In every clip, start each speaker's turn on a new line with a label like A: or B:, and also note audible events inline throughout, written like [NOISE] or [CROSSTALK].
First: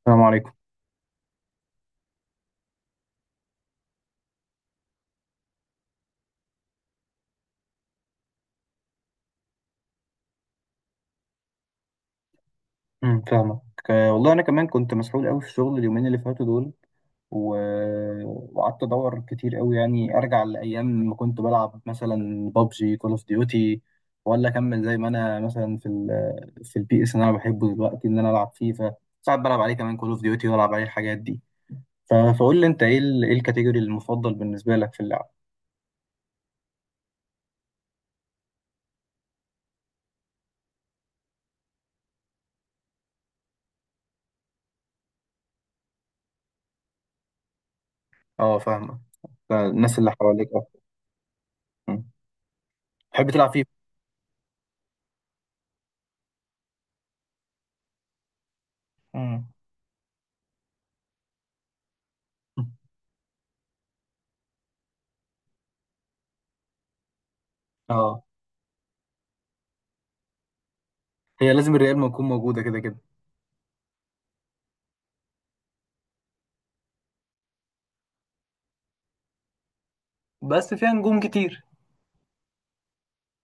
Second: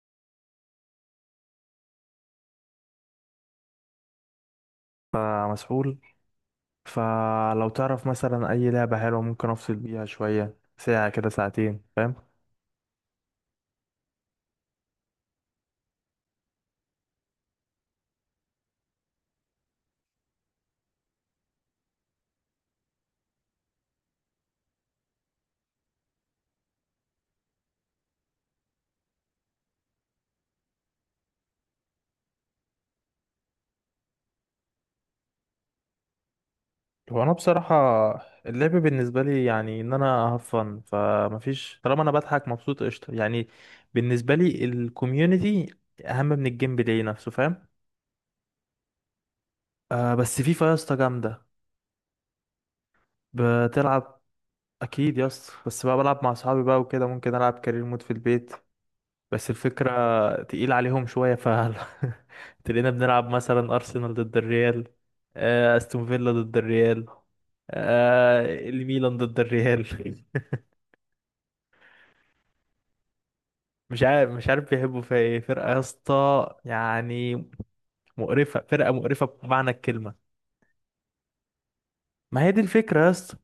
A: السلام عليكم.
B: فمسحول. فلو تعرف مثلا اي لعبة حلوة ممكن افصل بيها شوية، ساعة كده ساعتين، فاهم؟
A: فاهمك. والله انا كمان كنت مسحول قوي في الشغل اليومين اللي فاتوا دول. و... وقعدت ادور كتير قوي، يعني ارجع لايام ما كنت بلعب مثلا بابجي، كول اوف ديوتي، ولا اكمل زي ما انا مثلا في البي اس اللي انا بحبه دلوقتي، ان انا العب فيفا. ساعات بلعب عليه كمان كول اوف ديوتي والعب عليه الحاجات دي. ف... فقول لي انت ايه ايه الكاتيجوري المفضل بالنسبه لك في اللعب؟
B: هو انا بصراحة اللعب بالنسبة لي يعني ان انا هفن، فمفيش، طالما انا بضحك مبسوط قشطة يعني. بالنسبة لي الكوميونتي اهم من الجيم بلاي نفسه، فاهم؟
A: اه، فاهمك، الناس اللي
B: آه، بس
A: حواليك،
B: فيفا
A: اه.
B: يا اسطى جامدة.
A: أمم. تحب تلعب فيفا؟
B: بتلعب؟ اكيد يا اسطى، بس بقى بلعب مع اصحابي بقى وكده، ممكن العب كارير مود في البيت.
A: أمم.
B: بس الفكرة تقيل عليهم شوية. [LAUGHS] تلاقينا بنلعب مثلا أرسنال ضد الريال، آه، أستون فيلا ضد الريال،
A: اه،
B: آه، الميلان ضد الريال. [LAUGHS]
A: هي لازم الريال ما يكون موجوده كده كده.
B: مش عارف بيحبوا فيها ايه فرقة يا اسطى يعني. مقرفة، فرقة مقرفة بمعنى الكلمة.
A: بس فيها نجوم كتير.
B: ما هي دي الفكرة يا اسطى.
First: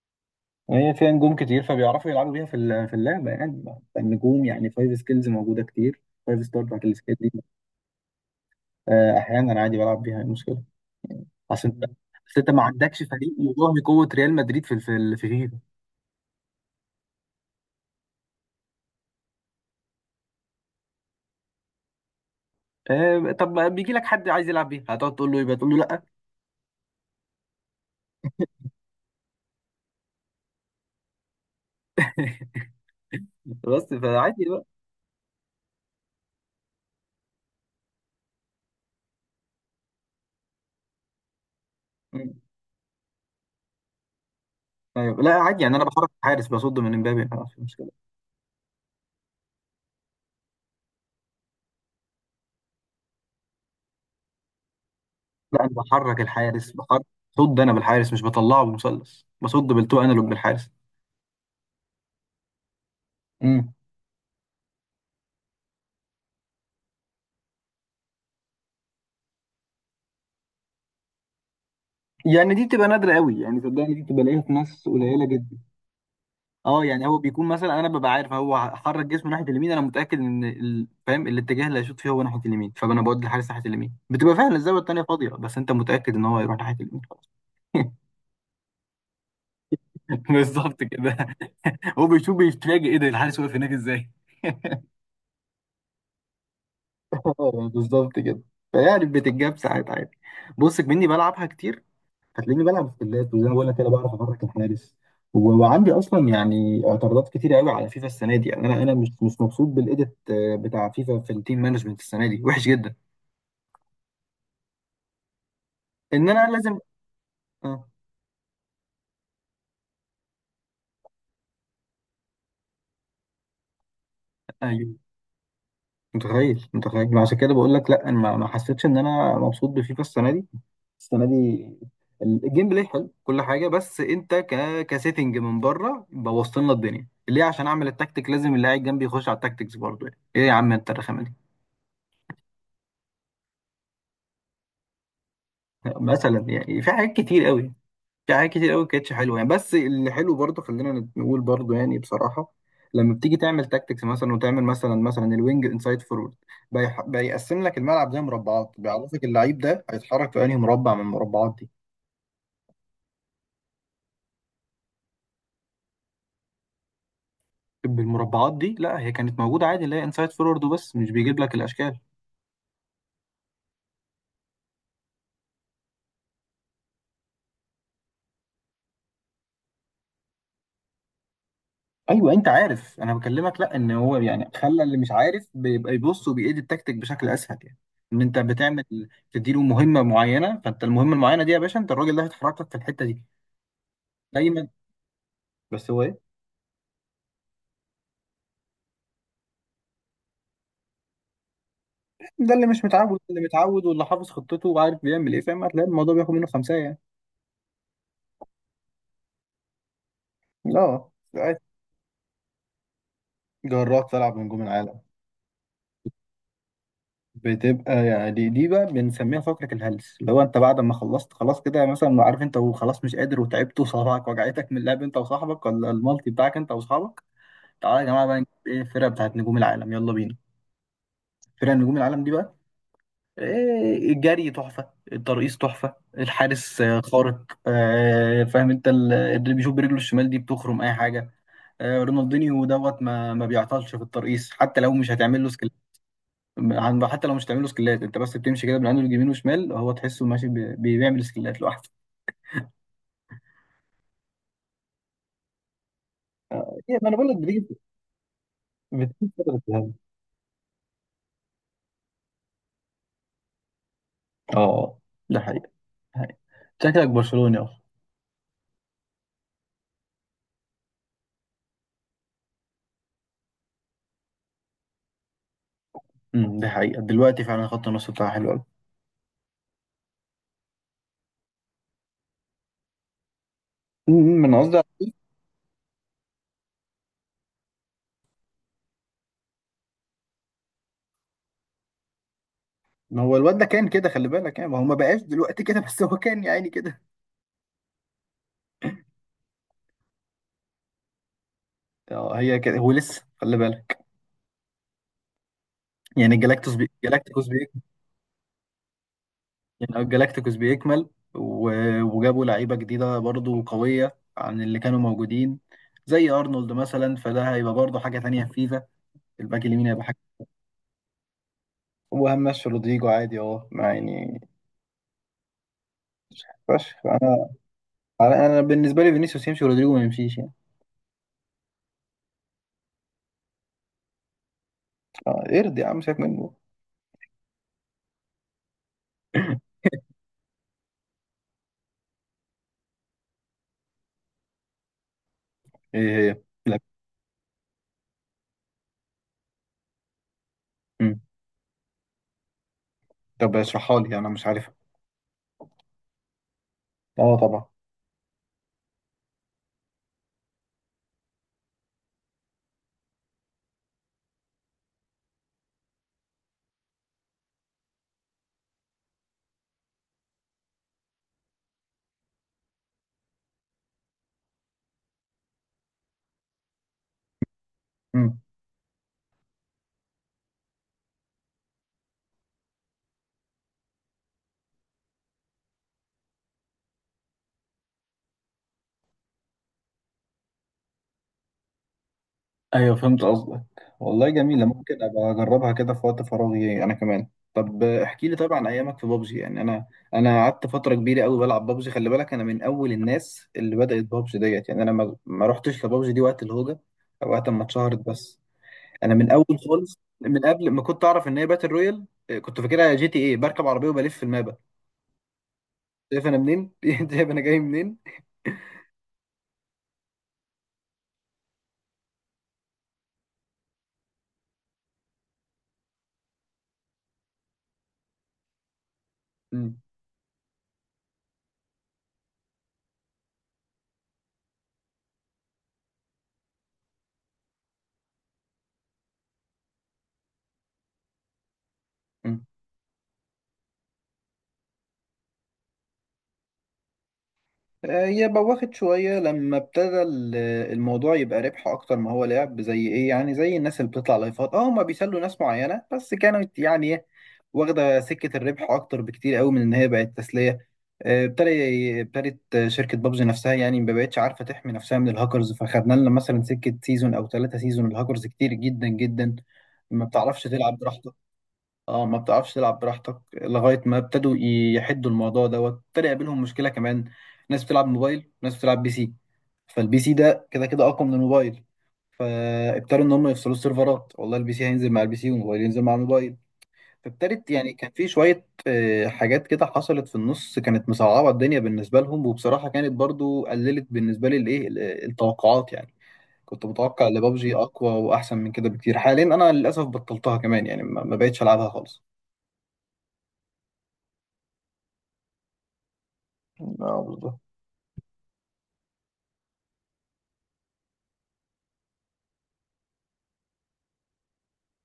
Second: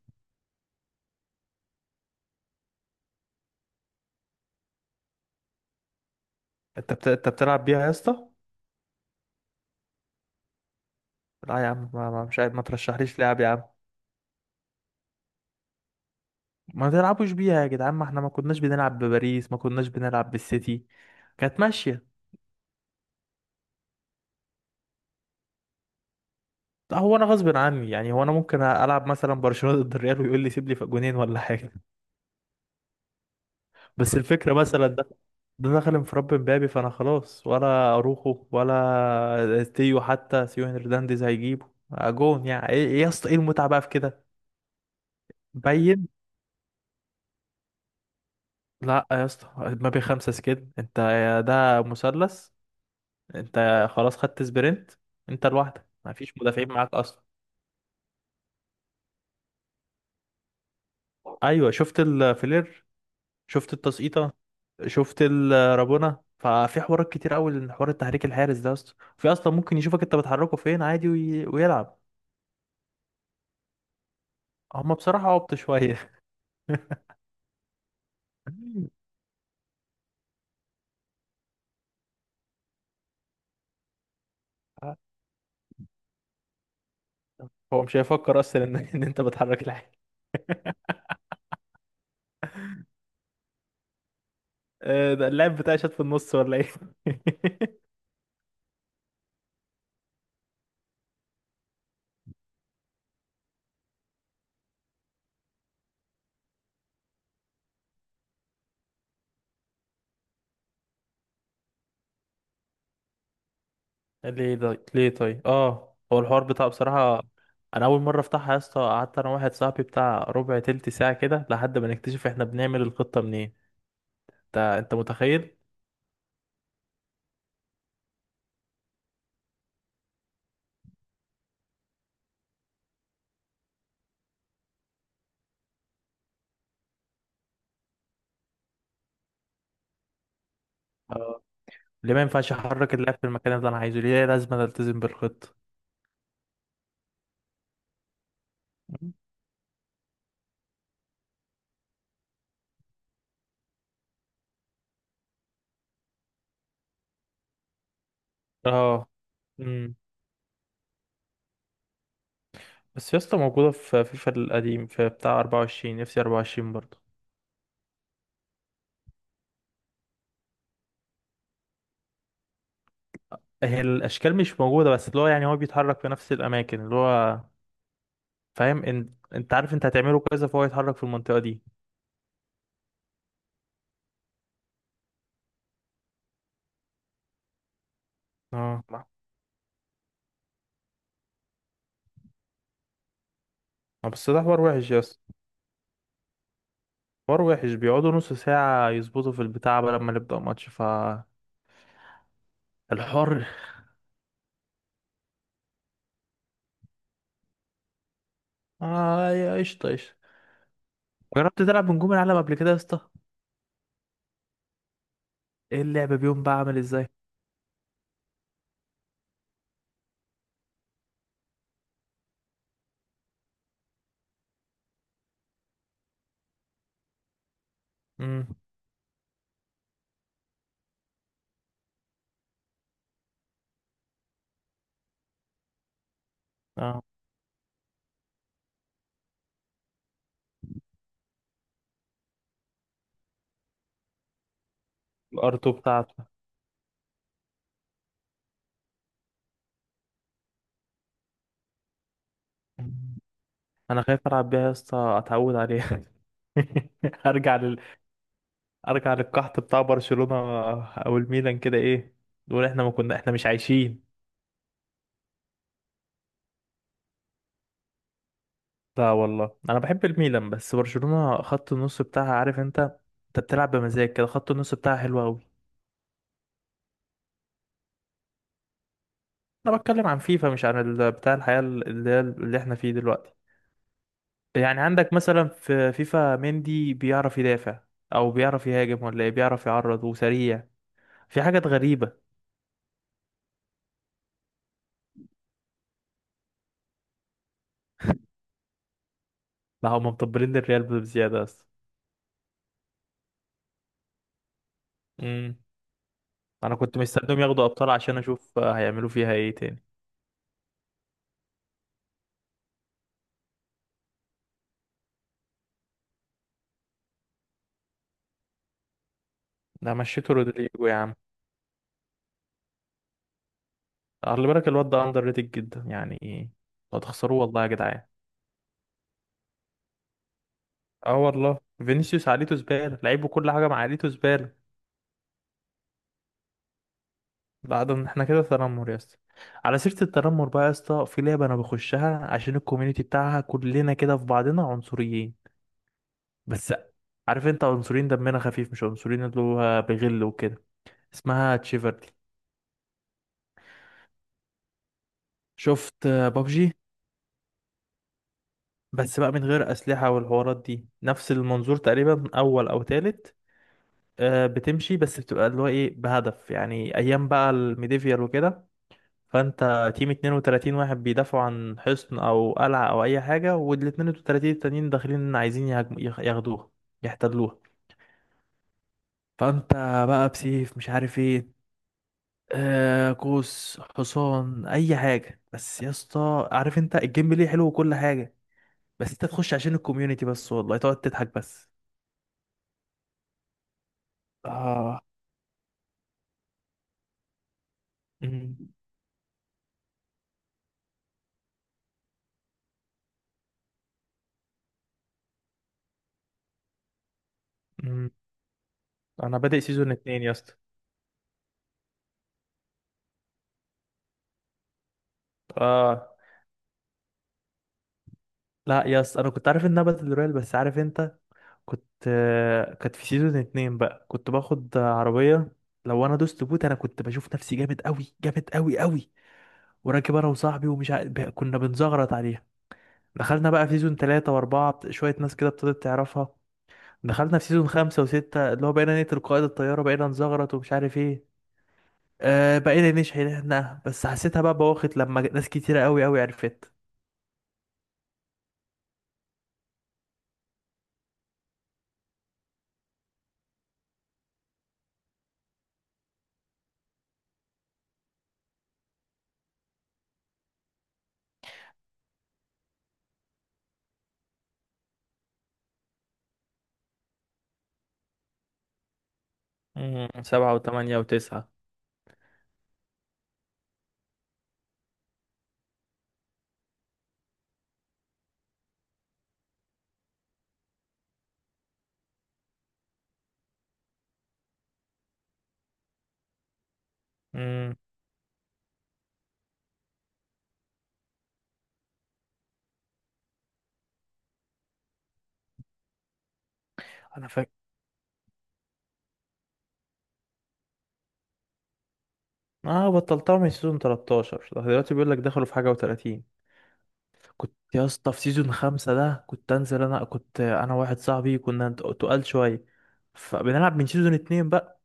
A: هي فيها نجوم كتير فبيعرفوا يلعبوا بيها في اللعبه يعني. النجوم يعني فايف سكيلز موجوده كتير، فايف ستار بتاعت السكيل
B: انت
A: دي.
B: بتلعب بيها يا اسطى؟
A: احيانا عادي بلعب بيها، إيه المشكله؟ يعني
B: لا يا
A: اصل انت،
B: عم، ما... ما مش
A: اصل انت
B: عارف،
A: ما
B: ما
A: عندكش
B: ترشحليش
A: فريق
B: لعب يا عم.
A: يضاهي قوه ريال مدريد في فيفا.
B: ما تلعبوش بيها يا جدعان، ما احنا ما كناش بنلعب بباريس، ما كناش بنلعب بالسيتي، كانت ماشية.
A: طب بيجي لك حد عايز يلعب بيها هتقعد تقول له، يبقى تقول له لا؟
B: هو انا غصب عني يعني؟ هو انا ممكن العب مثلا برشلونه ضد الريال ويقول لي سيب لي في جونين ولا حاجه؟
A: [LAUGHS] بس
B: بس
A: فعادي
B: الفكره
A: بقى.
B: مثلا ده، ده دخل انفراد مبابي، فانا خلاص، ولا اروخو ولا تيو حتى سيو هرنانديز هيجيبه، آه،
A: مم.
B: جون يعني، ايه إيه يا اسطى ايه المتعه بقى في كده؟
A: ايوه لا عادي، يعني انا
B: باين.
A: بحرك الحارس بصد من امبابي، ما في مشكله.
B: لا يا اسطى، مبابي خمسه كده، انت يا ده مثلث، انت خلاص خدت سبرنت، انت
A: لا انا
B: لوحدك، ما
A: بحرك
B: فيش مدافعين
A: الحارس،
B: معاك
A: بحرك
B: اصلا.
A: صد انا بالحارس، مش بطلعه بالمثلث، بصد بالتو انالوج بالحارس.
B: ايوه، شفت الفلير، شفت التسقيطه، شفت الرابونة، ففي حوارات كتير قوي، حوار التحريك الحارس ده اصلا في اصلا ممكن يشوفك انت بتحركه فين عادي ويلعب.
A: يعني دي بتبقى نادرة قوي، يعني صدقني دي بتبقى لاقيها في ناس
B: هما
A: قليلة
B: بصراحة عبط
A: جدا.
B: شوية.
A: اه يعني هو بيكون مثلا انا ببقى عارف هو
B: [LAUGHS]
A: حرك جسمه ناحية اليمين، انا متأكد ان فاهم الاتجاه اللي هيشوط فيه هو ناحية اليمين، فانا بودي الحارس ناحية اليمين، بتبقى فعلا الزاوية التانية فاضية، بس انت متأكد ان هو هيروح ناحية اليمين، خلاص.
B: هو
A: [LAUGHS]
B: مش هيفكر اصلا إن انت بتحرك الحارس.
A: بالظبط كده. هو بيشوف بيتفاجئ، ايه ده الحارس واقف هناك ازاي؟ [LAUGHS]
B: آه، ده اللاعب بتاعي شات في النص ولا ايه؟
A: اه بالظبط كده. فيعني بتتجاب ساعات عادي. بص مني بلعبها كتير، هتلاقيني بلعب سكيلات وزي ما بقول لك كده بعرف افرك الحارس. وعندي اصلا يعني اعتراضات كتير قوي على فيفا السنه دي، يعني انا انا مش مبسوط بالايديت، بتاع فيفا في التيم مانجمنت السنه دي وحش جدا.
B: [LAUGHS] ليه طيب، ليه طيب؟ اه، هو
A: ان
B: الحوار
A: انا
B: بتاعه
A: لازم،
B: بصراحة، انا
A: اه.
B: اول مرة افتحها يا اسطى، قعدت انا واحد صاحبي بتاع ربع تلت ساعة كده لحد ما نكتشف احنا بنعمل الخطة منين. انت انت
A: ايوه
B: متخيل؟
A: متخيل، متخيل، عشان كده بقول لك لا، انا ما حسيتش ان انا مبسوط بفيفا السنه دي. السنه دي الجيم بلاي حلو كل حاجه، بس انت ك كسيتنج من بره بوظت لنا الدنيا، ليه عشان اعمل التكتيك لازم اللي قاعد جنبي يخش على التكتيكس برضه يعني. ايه يا عم انت الرخامه دي.
B: ليه ما ينفعش احرك اللاعب في المكان اللي انا عايزه؟ ليه لازم أنا التزم بالخطة؟
A: مثلا يعني في حاجات كتير قوي، في حاجات كتير قوي
B: مم.
A: كانتش حلوه يعني، بس اللي حلو برضه خلينا نقول برضه يعني بصراحه. لما بتيجي تعمل تاكتكس مثلا، وتعمل مثلا الوينج انسايد فورورد، بيقسم لك الملعب ده مربعات،
B: اه.
A: بيعرفك اللعيب ده
B: امم.
A: هيتحرك في انهي مربع من المربعات دي.
B: بس يا اسطى، موجودة في فيفا القديم، في بتاع 24، نفسي 24 برضه.
A: طب المربعات دي لا، هي كانت موجوده عادي اللي هي انسايد فورورد وبس، مش بيجيب لك الاشكال.
B: هي الاشكال مش موجودة، بس اللي هو يعني هو بيتحرك في نفس الاماكن اللي هو، فاهم ان، انت عارف انت هتعمله كذا فهو يتحرك في المنطقة دي.
A: ايوه انت عارف انا بكلمك، لا ان هو يعني خلى اللي مش عارف بيبقى يبص وبيأيد التكتيك بشكل اسهل يعني. ان انت بتعمل،
B: اه.
A: تديله مهمه معينه فانت المهمه المعينه دي يا باشا انت الراجل ده هيتحرك لك في الحته دي
B: آه، بس ده حوار
A: دايما.
B: وحش يا اسطى.
A: بس هو ايه،
B: حوار وحش، بيقعدوا نص ساعة يظبطوا في البتاع قبل ما نبدأ ماتش، فالحوار
A: ده اللي مش متعود، اللي متعود واللي حافظ خطته وعارف بيعمل ايه فاهم هتلاقي الموضوع بياخد منه خمسة يعني.
B: اه يا قشطة قشطة.
A: لا.
B: جربت تلعب بنجوم العالم قبل كده يا اسطى؟
A: جراك تلعب نجوم العالم؟
B: ايه اللعبة بيهم بقى عامل ازاي؟
A: بتبقى يعني دي بقى بنسميها فقرة الهلس، اللي هو انت بعد ما خلصت خلاص كده، يعني مثلا عارف انت وخلاص مش قادر وتعبت وصابعك وجعتك من اللعب انت وصاحبك ولا المالتي بتاعك انت واصحابك. تعالى يا جماعة بقى نجيب
B: امم.
A: ايه الفرقة بتاعت نجوم العالم، يلا بينا. فرقة نجوم العالم دي بقى، الجري تحفة، الترقيص تحفة، الحارس
B: اه.
A: خارق، فاهم انت اللي بيشوف برجله الشمال دي بتخرم اي حاجة. رونالدينيو دوت، ما بيعطلش في الترقيص حتى لو مش هتعمل له
B: الار2
A: سكيل.
B: بتاعته.
A: حتى لو مش هتعمل له سكيلات انت بس بتمشي كده بالعند اليمين وشمال هو تحسه ماشي بيعمل سكيلات لوحده.
B: مم. انا خايف العب بيها يا اسطى اتعود عليها.
A: ما انا
B: [LAUGHS]
A: بقول لك
B: ارجع
A: بتيجي،
B: لل... ارجع
A: بتيجي فترة
B: للقحط بتاع
A: ذهاب.
B: برشلونة، او الميلان كده ايه، نقول احنا ما كنا، احنا مش عايشين.
A: اه ده حقيقة، حقيقة. شكلك برشلوني اصلا.
B: لا والله انا بحب الميلان، بس برشلونة خط النص بتاعها، عارف انت، انت بتلعب بمزاج كده، خط النص بتاعها حلو قوي.
A: ده حقيقة دلوقتي فعلا خط النص بتاعها حلو قوي.
B: انا بتكلم عن فيفا، مش عن ال... بتاع الحياة اللي هي اللي احنا فيه دلوقتي.
A: أمم، أمم، انا
B: يعني
A: قصدي.
B: عندك مثلا في فيفا مندي بيعرف يدافع او بيعرف يهاجم ولا إيه؟ بيعرف يعرض وسريع. في حاجات غريبة.
A: ما هو الواد ده كان كده خلي بالك يعني، ما هو ما بقاش دلوقتي كده بس هو كان يعني كده.
B: لا، هم مطبلين للريال بزيادة بس.
A: اه هي كده هو لسه خلي بالك.
B: امم.
A: يعني الجلاكتوس
B: انا كنت مستنيهم
A: جلاكتيكوس
B: ياخدوا ابطال عشان اشوف هيعملوا فيها ايه تاني.
A: يعني الجلاكتيكوس بيكمل. و... وجابوا لعيبة جديدة برضو قوية عن اللي كانوا موجودين، زي أرنولد مثلا، فده هيبقى برضو حاجة تانية في فيفا. الباك اليمين
B: ده
A: هيبقى حاجة.
B: مشيتوا رودريجو يا عم؟
A: وهمشي رودريجو عادي اه ما يعني
B: خلي بالك الواد ده اندر ريتد جدا يعني، لو
A: فشخ.
B: تخسروه والله يا جدعان.
A: انا بالنسبة لي فينيسيوس يمشي ورودريجو ما يمشيش يعني.
B: اه والله. فينيسيوس عقليته زبالة، لعيبه كل حاجة مع عقليته زبالة.
A: اه ارضي يا عم سيبك منه.
B: بعد ان احنا كده تنمر يا اسطى.
A: [LAUGHS]
B: على سيرة التنمر بقى يا اسطى، في لعبة انا بخشها عشان الكوميونتي بتاعها، كلنا كده في بعضنا عنصريين.
A: ايه هي
B: بس
A: لا.
B: عارف انت، عنصريين دمنا خفيف، مش عنصريين اللي هو بغل وكده.
A: مم.
B: اسمها تشيفرلي.
A: طب اشرحها لي انا مش عارفها.
B: شفت بابجي؟
A: اه طبعا.
B: بس بقى من غير أسلحة والحوارات دي، نفس المنظور تقريبا، أول أو تالت. آه، بتمشي بس بتبقى اللي هو إيه، بهدف يعني أيام بقى الميديفيال وكده. فأنت تيم 32 واحد بيدافعوا عن حصن أو قلعة أو أي حاجة، وال 32 التانيين داخلين عايزين ياخدوها، يحتلوها.
A: مم.
B: فأنت بقى بسيف، مش عارف إيه، آه قوس، حصان، أي حاجة. بس يا اسطى، عارف أنت الجيم بلاي حلو وكل حاجة، بس انت تخش عشان الكوميونتي بس، والله تقعد تضحك بس.
A: ايوه فهمت قصدك. والله جميلة، ممكن
B: اه.
A: ابقى اجربها كده في وقت فراغي انا كمان. طب احكي لي
B: أمم.
A: طبعا عن ايامك في بابجي، يعني انا، انا قعدت فترة كبيرة قوي بلعب بابجي، خلي بالك انا من اول الناس اللي بدأت بابجي ديت، يعني انا ما رحتش لبابجي دي وقت الهوجة او وقت ما اتشهرت
B: أمم.
A: بس. انا من
B: انا
A: اول
B: بادئ سيزون
A: خالص
B: اتنين يا
A: من
B: اسطى.
A: قبل ما كنت اعرف ان هي باتل رويال، كنت فاكرها جي تي ايه بركب عربية وبلف في المابا.
B: اه.
A: شايف انا منين؟ [LAUGHS] شايف انا جاي منين؟
B: لا يا اسطى، انا كنت عارف انها باتل رويال، بس عارف انت، كنت آه، كانت في سيزون اتنين بقى كنت باخد آه، عربية. لو انا دوست بوت انا كنت بشوف نفسي جامد قوي، جامد قوي قوي. وراكب انا وصاحبي، كنا بنزغرط عليها. دخلنا بقى في سيزون تلاتة واربعة، شوية ناس كده ابتدت تعرفها. دخلنا في سيزون خمسة وستة، اللي هو بقينا نقتل قائد الطيارة، بقينا نزغرط ومش عارف ايه.
A: مم.
B: أه، بقينا نشحنها، بس حسيتها بقى بواخد لما ناس كتيرة قوي قوي عرفت.
A: هي بوخت شوية لما ابتدى الموضوع يبقى ربح أكتر ما هو لعب، زي إيه يعني، زي الناس اللي بتطلع لايفات أه، هما بيسلوا ناس معينة بس كانت يعني إيه، واخدة سكة الربح أكتر بكتير قوي من إن هي بقت تسلية. آه، ابتدى ابتدت شركة بابجي نفسها يعني ما بقتش عارفة تحمي نفسها من الهاكرز، فخدنا لنا مثلا سكة سيزون أو ثلاثة سيزون الهاكرز كتير جدا جدا. ما
B: امم،
A: بتعرفش
B: سبعة
A: تلعب
B: وثمانية
A: براحتك.
B: وتسعة.
A: اه ما بتعرفش تلعب براحتك لغاية ما ابتدوا يحدوا الموضوع دوت. ابتدى يقابلهم مشكلة كمان، ناس بتلعب موبايل وناس بتلعب بي سي، فالبي سي ده كده كده أقوى من الموبايل، فابتدوا إن هم يفصلوا السيرفرات، والله البي سي هينزل مع البي سي والموبايل ينزل مع الموبايل. فابتدت يعني
B: امم.
A: كان في شوية حاجات كده حصلت في النص كانت مصعبة الدنيا بالنسبة لهم، وبصراحة كانت برضو قللت بالنسبة لي الإيه التوقعات يعني. كنت متوقع ان
B: انا فاكر.
A: بابجي أقوى وأحسن من كده بكتير، حاليا أنا للأسف بطلتها كمان يعني ما بقتش ألعبها خالص.
B: اه، بطلتها من سيزون 13. ده دلوقتي بيقول لك دخلوا في حاجة و30.
A: اه بالظبط.
B: كنت يا اسطى في سيزون خمسة ده، كنت انزل، انا كنت انا واحد صاحبي كنا تقال شوية، فبنلعب من سيزون اتنين بقى.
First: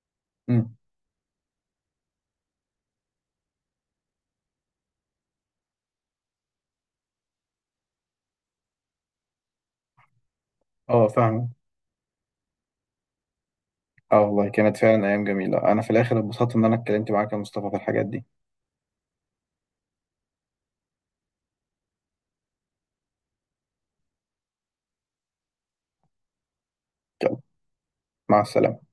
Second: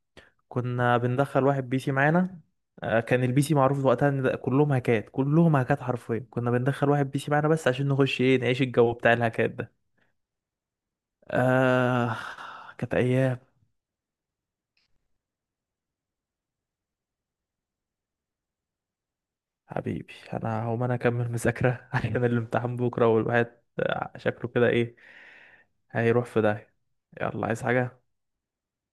A: مم.
B: كنا بندخل واحد بي سي معانا، آه، كان البي سي معروف وقتها ان ده كلهم هاكات، كلهم هاكات حرفيا، كنا بندخل واحد بي سي معانا بس عشان نخش ايه، نعيش الجو بتاع الهاكات.
A: اه فعلا.
B: آه، كانت أيام.
A: اه والله كانت فعلا ايام جميله، انا في الاخر اتبسطت ان انا اتكلمت معاك يا مصطفى في الحاجات دي.
B: حبيبي، أنا هقوم أنا أكمل مذاكرة [LAUGHS] عشان الامتحان بكرة، والواحد آه، شكله كده إيه، هيروح في داهية.
A: يلا،
B: يلا، عايز حاجة؟
A: مع السلامه.